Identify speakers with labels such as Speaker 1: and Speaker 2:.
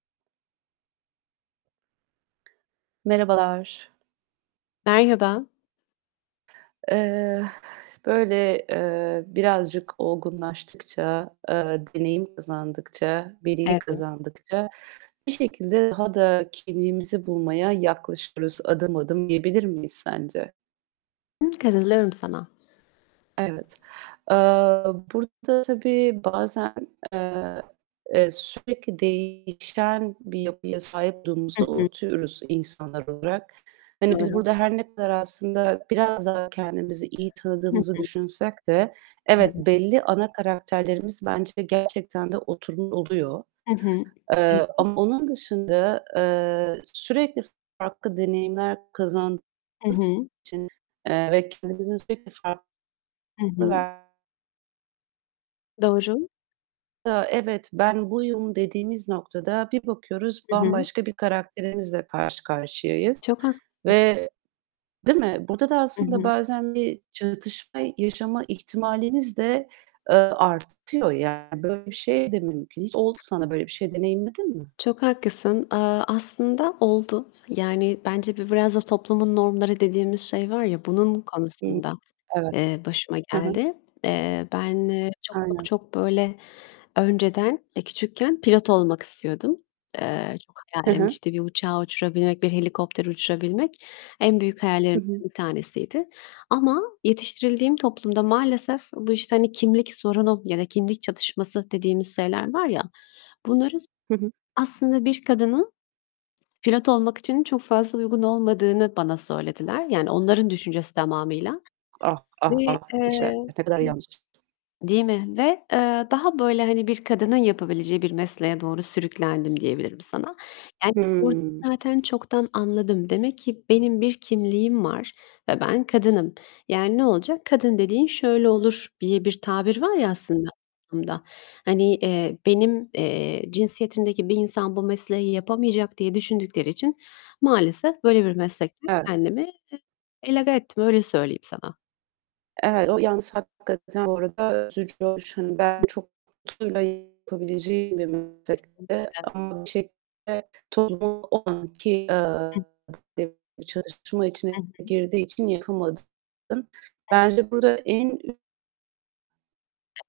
Speaker 1: Merhabalar.
Speaker 2: Merhaba.
Speaker 1: Eee, böyle, eee, birazcık olgunlaştıkça, eee, deneyim kazandıkça, bilgi
Speaker 2: Evet.
Speaker 1: kazandıkça bir şekilde daha da kimliğimizi bulmaya yaklaşıyoruz adım adım, diyebilir miyiz sence?
Speaker 2: I. Katılıyorum sana.
Speaker 1: Evet. Eee, burada tabii bazen, eee, sürekli değişen bir yapıya sahip
Speaker 2: Hı
Speaker 1: olduğumuzu
Speaker 2: hı.
Speaker 1: unutuyoruz insanlar olarak. Hani, biz
Speaker 2: Doğru.
Speaker 1: burada her ne kadar aslında biraz daha kendimizi iyi
Speaker 2: Hı
Speaker 1: tanıdığımızı
Speaker 2: hı.
Speaker 1: düşünsek de
Speaker 2: Evet.
Speaker 1: evet, belli ana karakterlerimiz bence gerçekten de oturmuş oluyor.
Speaker 2: Hı hı. Hı
Speaker 1: Eee,
Speaker 2: hı.
Speaker 1: ama onun dışında, eee, sürekli farklı deneyimler kazandığımız
Speaker 2: Hı
Speaker 1: için,
Speaker 2: hı.
Speaker 1: eee, ve kendimizin sürekli farklı
Speaker 2: Hı hı.
Speaker 1: ver
Speaker 2: Doğru.
Speaker 1: Ya, "Evet, ben buyum." dediğimiz noktada bir bakıyoruz,
Speaker 2: Hı hı.
Speaker 1: bambaşka bir karakterimizle karşı karşıyayız.
Speaker 2: Çok haklısın.
Speaker 1: Ve değil mi? Burada da
Speaker 2: Hı
Speaker 1: aslında
Speaker 2: hı.
Speaker 1: bazen bir çatışma yaşama ihtimalimiz de, eee, artıyor. Yani, böyle bir şey de mümkün. Hiç oldu sana böyle bir şey, deneyimledin mi?
Speaker 2: Çok haklısın. Aaa, aslında oldu. Yani, bence bu biraz da toplumun normları dediğimiz şey var ya, bunun
Speaker 1: Hı,
Speaker 2: konusunda,
Speaker 1: evet.
Speaker 2: eee, başıma
Speaker 1: Hı hı.
Speaker 2: geldi. Eee, ben çok çok
Speaker 1: Aynen.
Speaker 2: çok böyle, önceden, eee, küçükken pilot olmak istiyordum. Eee, çok
Speaker 1: Hı
Speaker 2: hayalimdi,
Speaker 1: hı.
Speaker 2: işte, bir uçağı uçurabilmek, bir helikopteri uçurabilmek, en büyük
Speaker 1: Hı
Speaker 2: hayallerimden
Speaker 1: hı.
Speaker 2: bir tanesiydi. Ama yetiştirildiğim toplumda maalesef bu, işte, hani, kimlik sorunu ya da kimlik çatışması dediğimiz şeyler var ya bunları,
Speaker 1: Hı hı.
Speaker 2: aslında bir kadının pilot olmak için çok fazla uygun olmadığını bana söylediler. Yani onların düşüncesi tamamıyla.
Speaker 1: Ah,
Speaker 2: Ve,
Speaker 1: ah, ah! İşte,
Speaker 2: eee
Speaker 1: ne kadar yanlış.
Speaker 2: değil mi? Ve eee, daha böyle, hani, bir kadının yapabileceği bir mesleğe doğru sürüklendim diyebilirim sana. Yani, orada
Speaker 1: Hıı.
Speaker 2: zaten çoktan anladım. Demek ki benim bir kimliğim var ve ben kadınım. Yani ne olacak? "Kadın dediğin şöyle olur." diye bir tabir var ya aslında toplumda. Hani, eee, benim, eee, cinsiyetimdeki bir insan bu mesleği yapamayacak diye düşündükleri için maalesef böyle bir meslekten kendimi,
Speaker 1: Evet.
Speaker 2: eee, egale ettim, öyle söyleyeyim sana.
Speaker 1: Evet, o yalnız hakikaten bu arada üzücü olmuş. Hani, belki çok tutkuyla yapabileceğin bir meslekte
Speaker 2: [unintelligible]
Speaker 1: ama bir şekilde toplumun o anki,
Speaker 2: Hı.
Speaker 1: eee, [unintelligible] çatışma
Speaker 2: Hı
Speaker 1: içine
Speaker 2: hı.
Speaker 1: girdiği için yapamadın
Speaker 2: Hı.
Speaker 1: Bence burada en ü
Speaker 2: [unintelligible]